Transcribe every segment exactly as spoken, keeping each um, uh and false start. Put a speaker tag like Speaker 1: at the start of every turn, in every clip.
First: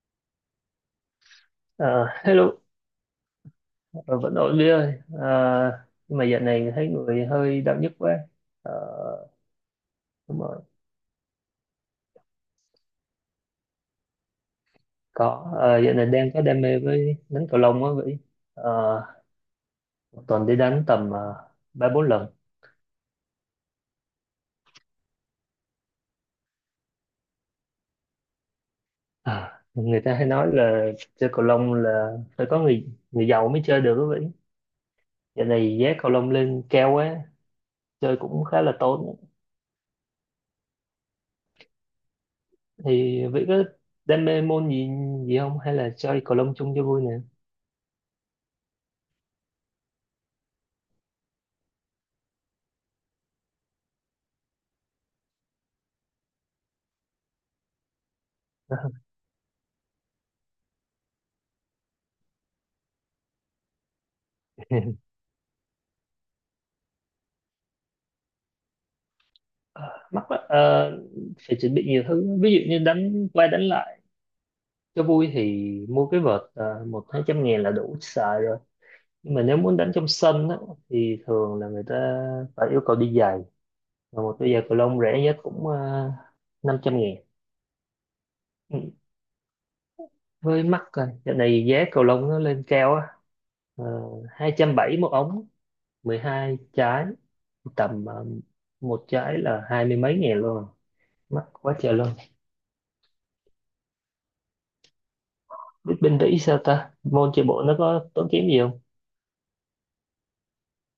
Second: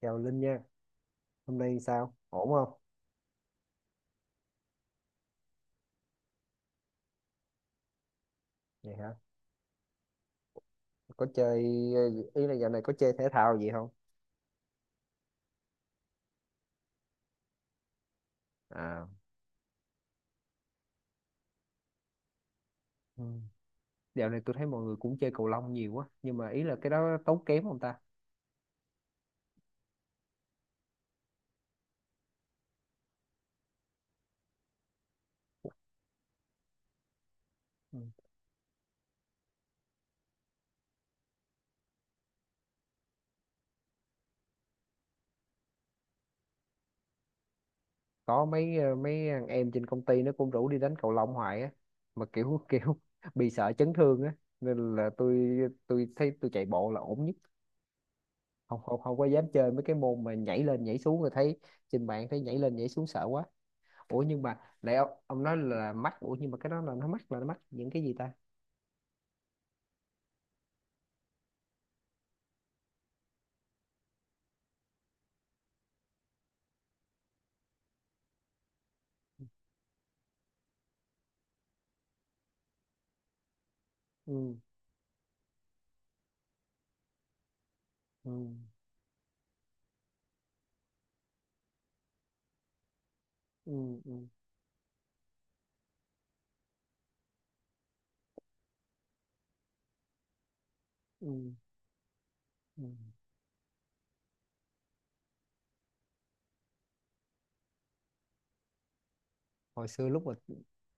Speaker 1: Chào Linh nha, hôm nay
Speaker 2: Ờ,
Speaker 1: sao? Ổn
Speaker 2: Hello,
Speaker 1: không?
Speaker 2: Ờ, vẫn ổn Vy ơi. Ờ, nhưng mà dạo này thấy người hơi đau nhức quá. Ờ,
Speaker 1: Vậy hả?
Speaker 2: đúng rồi,
Speaker 1: Có chơi, ờ, Ý là dạo này có chơi thể thao gì không?
Speaker 2: có. Ờ, dạo này đang có đam mê với đánh cầu lông á Vy. Ờ,
Speaker 1: À,
Speaker 2: một tuần đi đánh tầm ờ, ba bốn lần.
Speaker 1: ừ. Dạo này tôi thấy mọi người cũng chơi cầu lông nhiều quá, nhưng mà ý là cái đó tốn kém không ta?
Speaker 2: Ờ, người ta hay nói là chơi cầu lông là phải có người người giàu mới chơi được á Vy. Dạo này giá cầu lông lên cao quá,
Speaker 1: Ừ.
Speaker 2: chơi cũng khá là tốn. Thì Vy có đam mê môn gì gì không? Hay là chơi cầu lông chung cho vui nè?
Speaker 1: Có mấy ờ, mấy thằng em trên công ty nó cũng rủ đi đánh cầu lông hoài á, mà kiểu kiểu bị sợ chấn thương á, nên là tôi tôi thấy tôi chạy bộ là ổn nhất, không không không có dám chơi mấy cái môn mà nhảy lên nhảy xuống rồi thấy trên mạng thấy nhảy lên nhảy xuống sợ quá. Ủa nhưng mà nãy ông, ông nói là mắc. Ủa nhưng mà cái đó là nó mắc là nó mắc những cái gì ta?
Speaker 2: Ờ, mắc lắm. Ờ, phải chuẩn bị nhiều thứ, ví dụ như đánh qua đánh lại cho vui thì mua cái vợt ờ, một hai trăm ngàn là đủ xài rồi, nhưng mà nếu muốn đánh trong sân á, thì thường là người ta phải yêu cầu đi giày, và một đôi
Speaker 1: Ừ,
Speaker 2: giày cầu lông rẻ nhất cũng uh, năm trăm ngàn.
Speaker 1: ừ,
Speaker 2: Ừ, với mắc rồi, dạo này giá cầu lông nó lên cao á,
Speaker 1: ừ, ừ,
Speaker 2: uh, hai trăm bảy một ống, mười hai trái, tầm ờ, một trái là hai mươi mấy ngàn luôn.
Speaker 1: ừ,
Speaker 2: Mắc quá trời luôn.
Speaker 1: ừ.
Speaker 2: Biết bên Mỹ sao ta, môn chạy bộ nó có tốn kém gì không?
Speaker 1: hồi xưa lúc mà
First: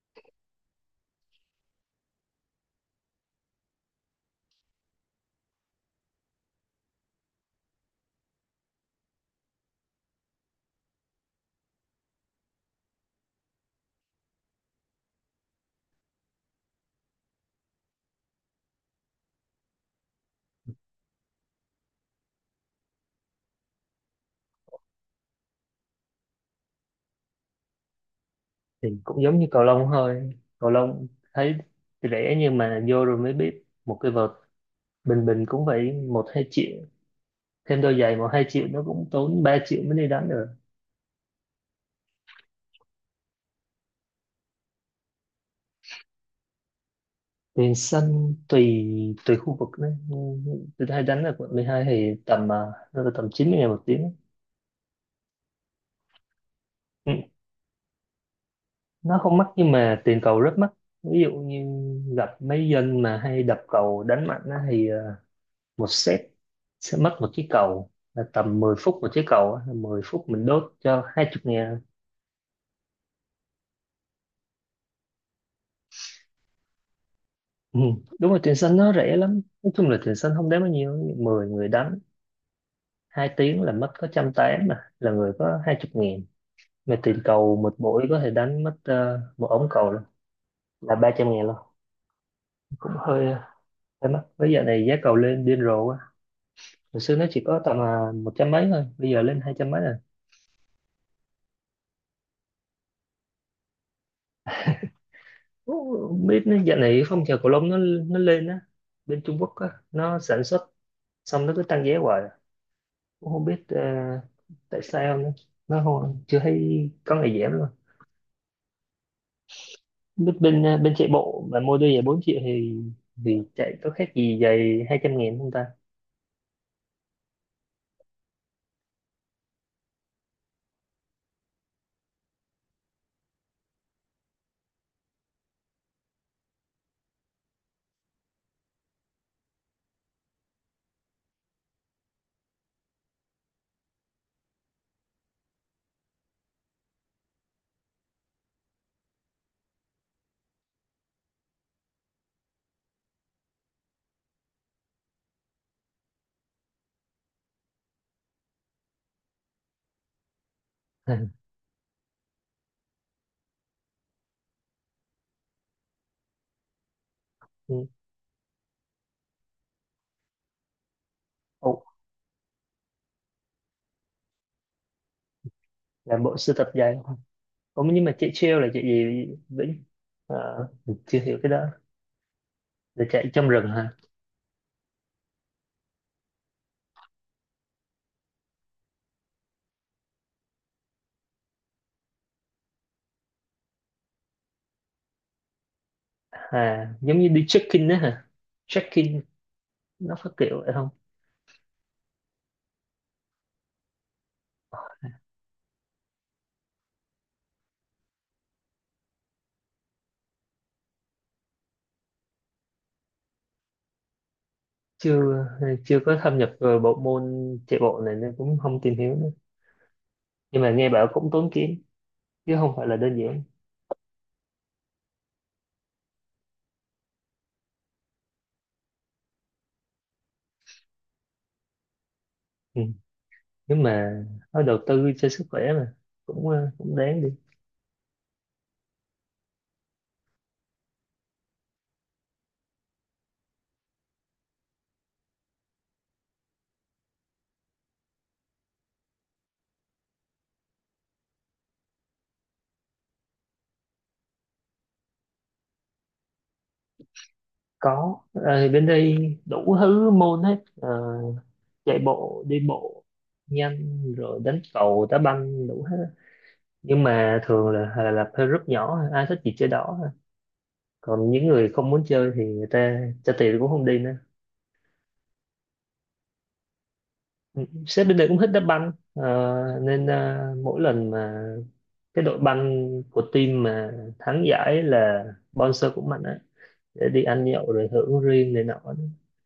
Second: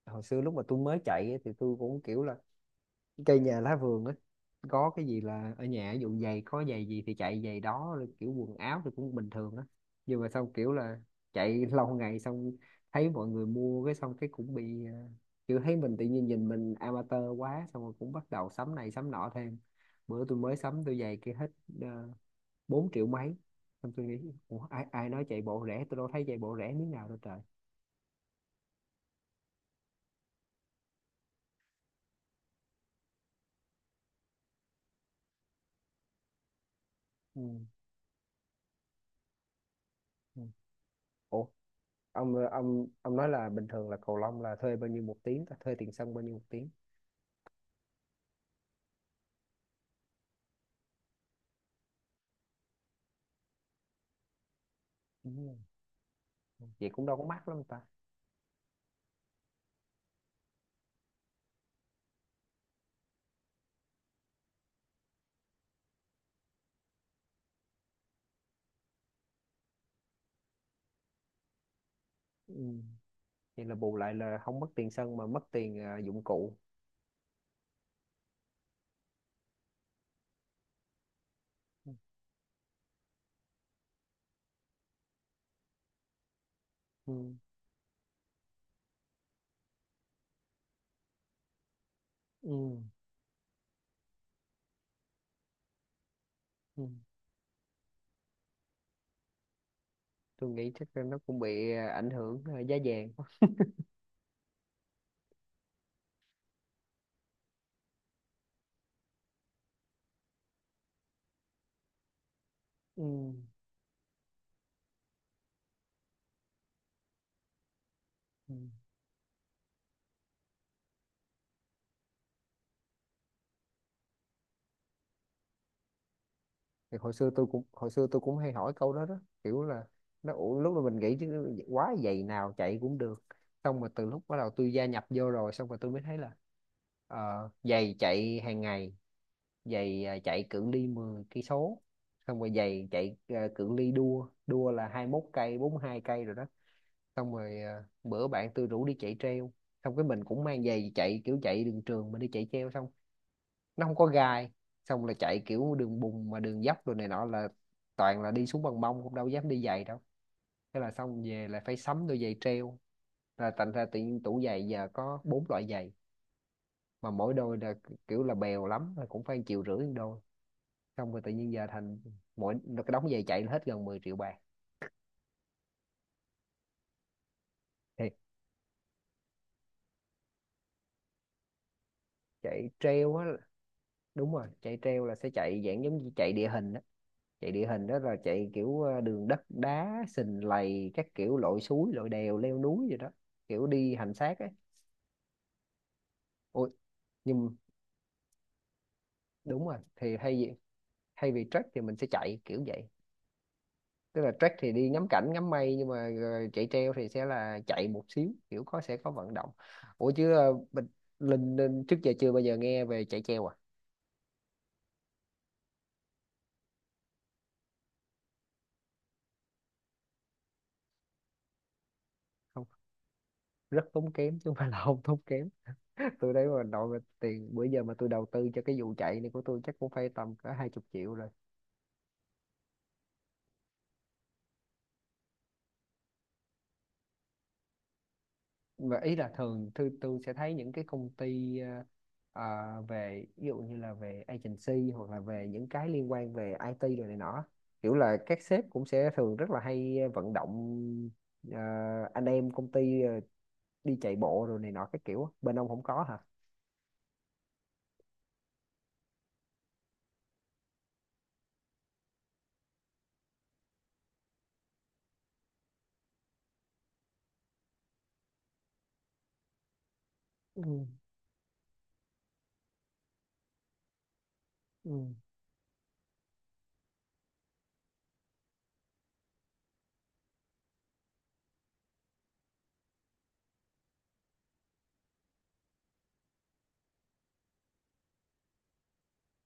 Speaker 1: hồi xưa lúc mà tôi mới chạy ấy, thì tôi cũng kiểu là cây nhà lá vườn á, có cái gì là ở nhà ví dụ giày có giày gì thì chạy giày đó rồi kiểu quần áo thì cũng bình thường á, nhưng mà xong kiểu là chạy lâu ngày xong thấy mọi người mua cái xong cái cũng bị ờ, kiểu thấy mình tự nhiên nhìn mình amateur quá xong rồi cũng bắt đầu sắm này sắm nọ thêm. Bữa tôi mới sắm tôi giày kia hết uh, bốn triệu mấy, xong tôi nghĩ ủa, ai ai nói chạy bộ rẻ tôi đâu thấy chạy bộ rẻ miếng nào đâu trời.
Speaker 2: Thì cũng giống như cầu lông thôi. Cầu lông thấy rẻ nhưng mà vô rồi mới biết một cái vợt bình bình cũng phải một hai triệu,
Speaker 1: Ừ.
Speaker 2: thêm đôi giày một hai triệu, nó cũng tốn ba triệu mới đi đánh
Speaker 1: Ừ.
Speaker 2: được.
Speaker 1: Ủa ông ông ông nói là bình thường là cầu lông là thuê bao nhiêu một tiếng ta, thuê tiền sân bao nhiêu một tiếng?
Speaker 2: Tiền sân tùy tùy khu vực đấy. Ừ, tôi hay đánh ở quận mười hai thì tầm à, nó là tầm chín mươi ngàn một tiếng.
Speaker 1: Đúng vậy cũng
Speaker 2: Ừ,
Speaker 1: đâu có mắc lắm ta.
Speaker 2: nó không mắc nhưng mà tiền cầu rất mắc. Ví dụ như gặp mấy dân mà hay đập cầu đánh mạnh á thì một set sẽ mất một chiếc cầu là tầm mười phút một chiếc cầu á, là mười phút mình đốt cho hai chục ngàn.
Speaker 1: Ừ. Vậy là bù lại là không mất tiền sân mà mất tiền à, dụng cụ.
Speaker 2: Ừ, đúng rồi, tiền xanh nó rẻ lắm, nói chung là tiền xanh không đáng bao nhiêu, mười người
Speaker 1: Ừ.
Speaker 2: đánh hai tiếng là mất có trăm tám, mà là người có hai chục ngàn. Mà
Speaker 1: Ừ.
Speaker 2: tiền cầu một buổi có thể đánh mất ờ, một ống cầu là là ba trăm ngàn luôn.
Speaker 1: Ừ.
Speaker 2: Cũng hơi ờ, hơi mắc, bây giờ này giá cầu lên điên rồ quá.
Speaker 1: Ừ.
Speaker 2: Hồi xưa nó chỉ có tầm à, một trăm mấy thôi, bây giờ lên hai trăm mấy rồi.
Speaker 1: Tôi nghĩ chắc là nó cũng bị à, ảnh hưởng à, giá vàng quá.
Speaker 2: Ủa, không biết nó dạo này phong trào cầu lông nó nó lên á, bên Trung Quốc á nó sản xuất, xong nó cứ tăng giá hoài.
Speaker 1: Ừ.
Speaker 2: Cũng không biết ờ, tại sao nữa. Nó không, chưa thấy có ngày giảm luôn.
Speaker 1: Ừ.
Speaker 2: Biết bên ờ, bên chạy bộ mà mua đôi giày bốn triệu thì thì chạy có khác gì giày hai trăm nghìn không ta?
Speaker 1: Thì hồi xưa tôi cũng hồi xưa tôi cũng hay hỏi câu đó đó kiểu là nó ủa, lúc mà mình nghĩ chứ quá giày nào chạy cũng được, xong mà từ lúc bắt đầu tôi gia nhập vô rồi xong rồi tôi mới thấy là ờ, giày chạy hàng ngày, giày à, chạy cự ly mười cây số, xong rồi giày chạy à, cự ly đua đua là hai mốt cây bốn hai cây rồi đó, xong rồi à, bữa bạn tôi rủ đi chạy treo, xong cái mình cũng mang giày chạy kiểu chạy đường trường mà đi chạy treo, xong nó không có gai, xong là chạy kiểu đường bùn mà đường dốc rồi này nọ là toàn là đi xuống bằng mông cũng đâu dám đi giày đâu, thế là xong về là phải sắm đôi giày treo, là thành ra tự nhiên tủ giày giờ có bốn loại giày mà mỗi đôi là
Speaker 2: Ừ.
Speaker 1: kiểu là bèo lắm là cũng phải chịu rưỡi một đôi, xong rồi tự nhiên giờ
Speaker 2: Ồ,
Speaker 1: thành mỗi cái đống giày chạy là hết gần mười triệu bạc.
Speaker 2: là bộ sưu tập giày. Ồ, nhưng
Speaker 1: Thì
Speaker 2: mà chạy trail là chạy gì Vĩnh? Ờ, mình chưa hiểu cái đó,
Speaker 1: chạy
Speaker 2: là
Speaker 1: treo á,
Speaker 2: chạy trong rừng hả?
Speaker 1: đúng rồi, chạy treo là sẽ chạy dạng giống như chạy địa hình á, chạy địa hình đó là chạy kiểu ờ, đường đất đá sình lầy các kiểu lội suối lội đèo leo núi gì đó, kiểu đi hành xác ấy. Ôi
Speaker 2: À giống như đi
Speaker 1: nhưng
Speaker 2: trekking đó hả? Trekking
Speaker 1: Đúng rồi
Speaker 2: nó
Speaker 1: thì
Speaker 2: phát
Speaker 1: thay vì
Speaker 2: kiểu vậy không?
Speaker 1: thay vì trek thì mình sẽ chạy kiểu vậy, tức là trek thì đi ngắm cảnh ngắm mây nhưng mà ờ, chạy treo thì sẽ là chạy một xíu kiểu có sẽ có vận động. Ủa chứ ờ, mình Linh, Linh trước giờ chưa bao giờ nghe về chạy treo à?
Speaker 2: Chưa chưa có thâm nhập vào bộ môn chạy bộ này nên cũng không tìm hiểu nữa, nhưng mà nghe bảo cũng tốn kém chứ
Speaker 1: Không,
Speaker 2: không phải là đơn giản.
Speaker 1: rất tốn kém chứ không phải là không tốn kém. Tôi đấy mà nội mà tiền bữa giờ mà tôi đầu tư cho cái vụ chạy này của tôi chắc cũng phải tầm cả hai chục triệu rồi.
Speaker 2: Ừ, nhưng mà nói đầu tư cho sức khỏe mà, cũng ờ, cũng đáng đi.
Speaker 1: Mà ý là thường tôi, tôi sẽ thấy những cái công ty ờ, ờ, về ví dụ như là về agency hoặc là về những cái liên quan về ai ti rồi này nọ, kiểu là các sếp cũng sẽ thường rất là hay vận động, ờ, anh em công ty ờ, đi chạy bộ rồi này nọ cái kiểu á. Bên ông không có hả?
Speaker 2: Có. Ờ, bên đây đủ thứ môn hết. Ờ, chạy bộ, đi bộ nhanh, rồi đánh cầu, đá banh đủ hết á. Nhưng mà thường là là, là theo group nhỏ, ai thích gì chơi đó.
Speaker 1: Ừ.
Speaker 2: Còn những người không muốn chơi thì người ta trả tiền cũng không đi nữa.
Speaker 1: Ừ.
Speaker 2: Sếp bên đây cũng thích đá banh. Ờ, nên ờ, mỗi lần mà cái đội banh của team mà thắng giải là sponsor cũng mạnh á, để đi ăn nhậu rồi hưởng riêng này nọ đó.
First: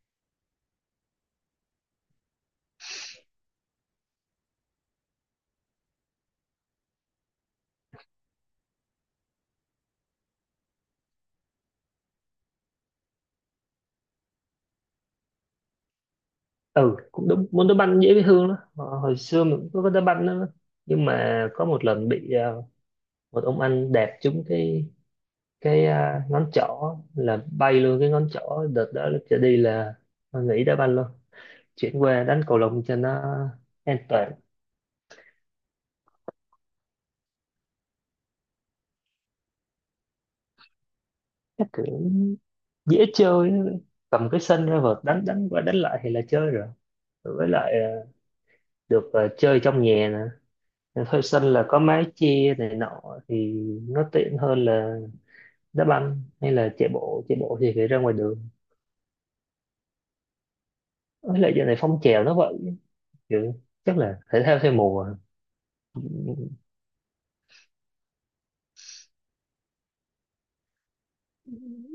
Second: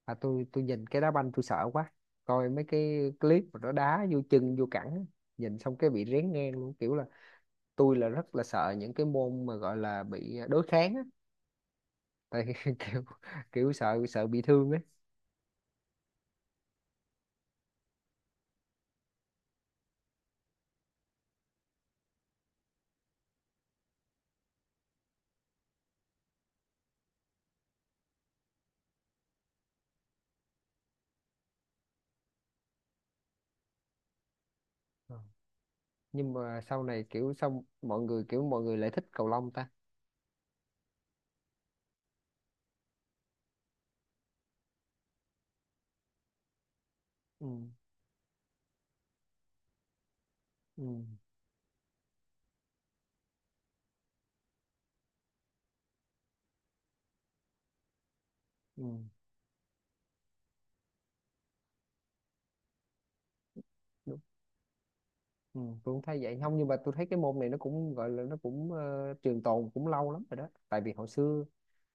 Speaker 1: à, tôi tôi nhìn cái đá banh tôi sợ quá, coi mấy cái clip mà nó đá vô chân vô cẳng á, nhìn xong cái bị rén ngang luôn, kiểu là tôi là rất là sợ những cái môn mà gọi là bị đối kháng á, tại kiểu kiểu sợ sợ bị thương á.
Speaker 2: Ừ, cũng đúng, môn đá banh dễ với Hương đó. Ờ, hồi xưa mình cũng có đá banh đó, nhưng mà có một lần bị ờ, một ông anh đạp trúng cái cái ờ, ngón trỏ, là bay luôn cái ngón trỏ. Đợt đó lúc trở đi là nghỉ đá banh luôn, chuyển qua đánh cầu lông cho nó an toàn.
Speaker 1: Ờ. Nhưng mà sau này kiểu xong mọi người kiểu mọi người lại thích cầu lông ta.
Speaker 2: Chắc kiểu dễ chơi, cầm cái sân ra vợt đánh đánh qua đánh lại thì là chơi rồi.
Speaker 1: Ừ,
Speaker 2: Với lại ờ, được ờ, chơi trong nhà
Speaker 1: ừ,
Speaker 2: nè, thuê sân là có mái che này nọ, thì nó tiện hơn là đá banh hay là chạy bộ. Chạy bộ thì phải ra ngoài đường. Với lại giờ này phong trào nó vậy, kiểu chắc
Speaker 1: ừ.
Speaker 2: là thể thao theo mùa.
Speaker 1: Ừ, tôi cũng thấy vậy không, nhưng mà tôi thấy cái môn này nó cũng gọi là nó cũng ờ, trường tồn cũng lâu lắm rồi đó, tại vì hồi xưa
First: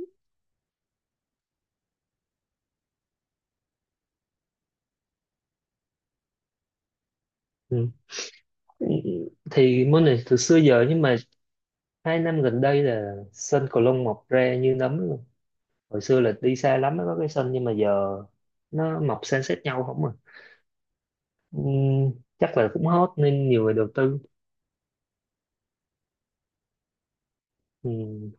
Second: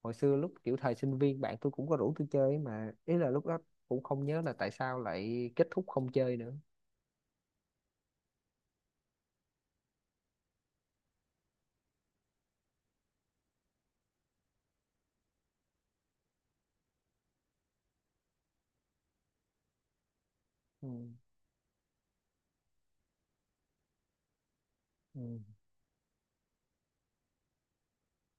Speaker 1: hồi xưa lúc kiểu thời sinh viên bạn tôi cũng có rủ tôi chơi ấy, mà ý là lúc đó cũng không nhớ là tại sao lại kết thúc không chơi nữa.
Speaker 2: Ừ, thì môn này từ xưa giờ, nhưng mà hai năm gần đây là sân cầu lông mọc ra như nấm luôn. Hồi xưa là đi xa lắm mới có cái sân, nhưng mà giờ nó mọc san sát nhau không à.
Speaker 1: Ừ.
Speaker 2: Ừ, chắc là cũng hot nên nhiều người đầu tư.
Speaker 1: Ừ.
Speaker 2: Ừ,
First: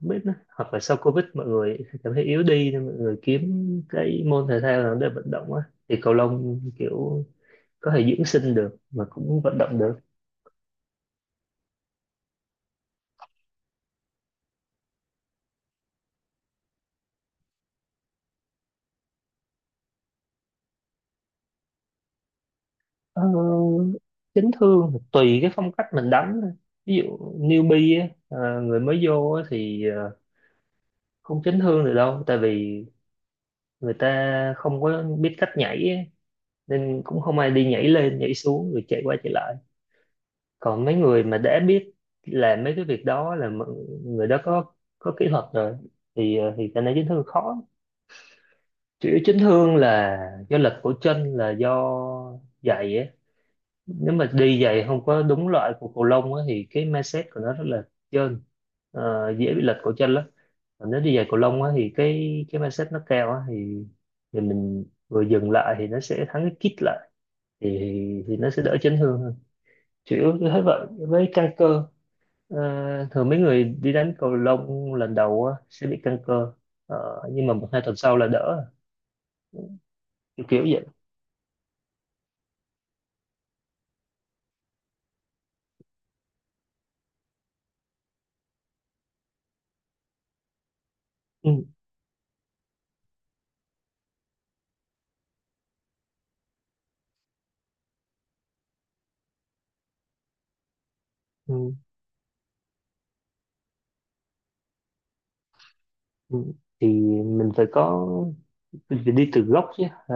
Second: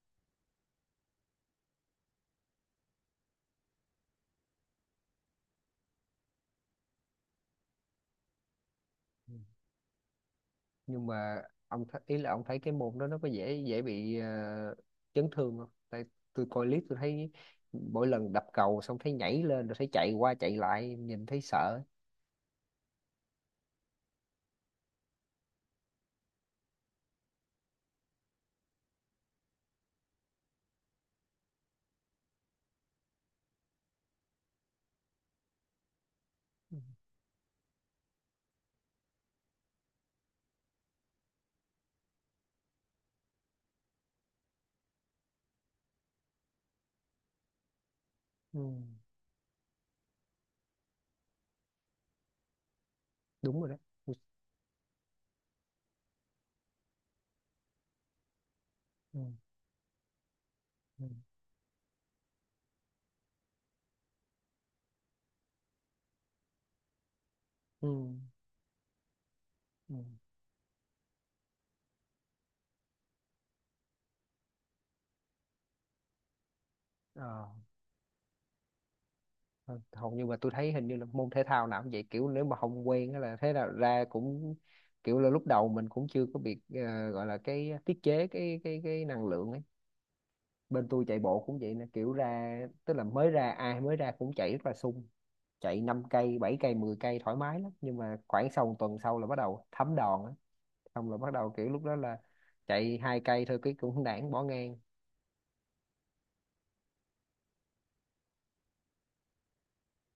Speaker 2: không biết nữa. Hoặc là sau Covid mọi người cảm thấy yếu đi nên mọi người kiếm cái môn thể thao nào để vận động á, thì cầu lông kiểu có thể dưỡng sinh được mà
Speaker 1: Ừ.
Speaker 2: cũng vận động được.
Speaker 1: Nhưng mà ông th- ý là ông thấy cái môn đó nó có dễ dễ bị ờ, chấn thương không, tại tôi coi clip tôi thấy mỗi lần đập cầu xong thấy nhảy lên rồi thấy chạy qua chạy lại nhìn thấy sợ.
Speaker 2: Ờ, chấn thương thì tùy cái phong cách mình đánh thôi. Ví dụ newbie á, ờ, người mới vô á, thì ờ, không chấn thương được đâu, tại vì người ta không có biết cách nhảy á,
Speaker 1: Ừ.
Speaker 2: nên cũng không ai đi nhảy lên nhảy xuống rồi chạy qua chạy lại. Còn mấy người mà đã biết làm mấy cái việc đó là m- người đó có có kỹ thuật rồi, thì ờ, thì cái này chấn thương khó.
Speaker 1: Ừ,
Speaker 2: Chủ yếu chấn thương là do lực của chân, là do giày á.
Speaker 1: đúng rồi đó. Ừ.
Speaker 2: Nếu mà đi giày không có đúng loại của cầu lông á thì cái mindset của nó rất là trơn.
Speaker 1: Ừ.
Speaker 2: Ờ, dễ bị lệch cổ chân lắm. Còn nếu
Speaker 1: Ừ.
Speaker 2: đi giày cầu lông á thì cái cái mindset nó cao á thì thì mình vừa dừng lại thì nó sẽ thắng cái kít lại, thì
Speaker 1: Ừ.
Speaker 2: thì nó sẽ đỡ chấn thương hơn.
Speaker 1: Ừ.
Speaker 2: Chủ yếu như thế vậy, với căng cơ. Ờ, thường mấy người đi đánh cầu lông lần đầu á, sẽ bị căng cơ. Ờ,
Speaker 1: Ờ,
Speaker 2: nhưng mà một hai tuần sau là đỡ.
Speaker 1: thôi, hầu như mà
Speaker 2: kiểu
Speaker 1: tôi
Speaker 2: kiểu
Speaker 1: thấy hình
Speaker 2: vậy.
Speaker 1: như là môn thể thao nào cũng vậy kiểu nếu mà không quen á là thế nào ra cũng kiểu là lúc đầu mình cũng chưa có bị ờ, gọi là cái tiết chế cái cái cái năng lượng ấy. Bên tôi chạy bộ
Speaker 2: Ừ,
Speaker 1: cũng vậy nè kiểu ra, tức là mới ra ai mới ra cũng chạy rất là sung, chạy năm cây bảy cây mười cây thoải mái lắm, nhưng mà khoảng sau một tuần sau là bắt đầu thấm đòn á, xong là bắt đầu kiểu
Speaker 2: ừ,
Speaker 1: lúc đó là chạy hai cây thôi cái cũng nản bỏ ngang.
Speaker 2: ừ. Thì mình phải có mình phải đi từ gốc chứ. Ờ,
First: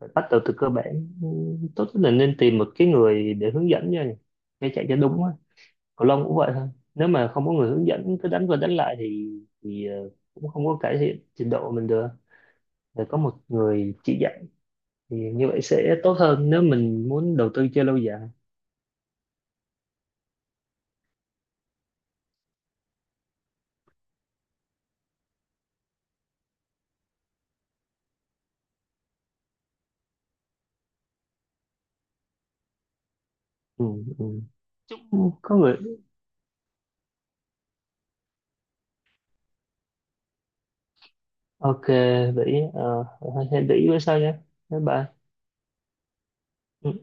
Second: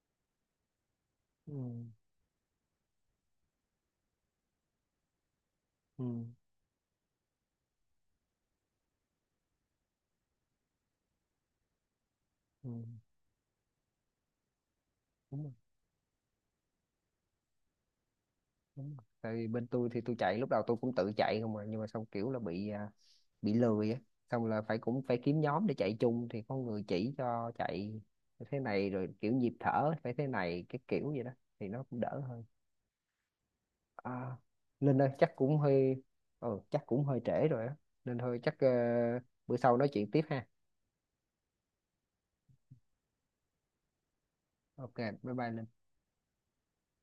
Speaker 2: phải bắt đầu từ cơ bản. Ừ,
Speaker 1: Ừ,
Speaker 2: tốt nhất là nên tìm một cái người để hướng dẫn nha, để chạy cho đúng á.
Speaker 1: ừ,
Speaker 2: Cầu lông cũng vậy thôi, nếu mà không có người hướng dẫn cứ đánh qua đánh lại thì thì ờ, cũng không có cải thiện trình độ mình được.
Speaker 1: ừ,
Speaker 2: Phải có một người chỉ dạy, thì
Speaker 1: đúng
Speaker 2: như
Speaker 1: rồi.
Speaker 2: vậy sẽ tốt hơn nếu mình muốn đầu tư chơi lâu dài.
Speaker 1: Đúng rồi. Tại vì bên tôi thì tôi chạy lúc đầu tôi cũng tự chạy không mà nhưng mà xong kiểu là bị à, bị lười á, xong là phải cũng phải kiếm nhóm để chạy chung thì có người chỉ cho chạy thế này rồi kiểu nhịp thở phải thế này cái kiểu vậy đó thì nó cũng đỡ hơn.
Speaker 2: Ừ, ừ.
Speaker 1: à,
Speaker 2: Chúc
Speaker 1: Linh ơi chắc
Speaker 2: có
Speaker 1: cũng
Speaker 2: người.
Speaker 1: hơi, ừ, chắc cũng hơi trễ rồi á, nên thôi chắc ờ, bữa sau nói chuyện tiếp ha.
Speaker 2: Ok vậy. Uh, hãy để ý bữa sau nhé, bye
Speaker 1: Ok,
Speaker 2: bye.
Speaker 1: bye bye Linh
Speaker 2: Ừ.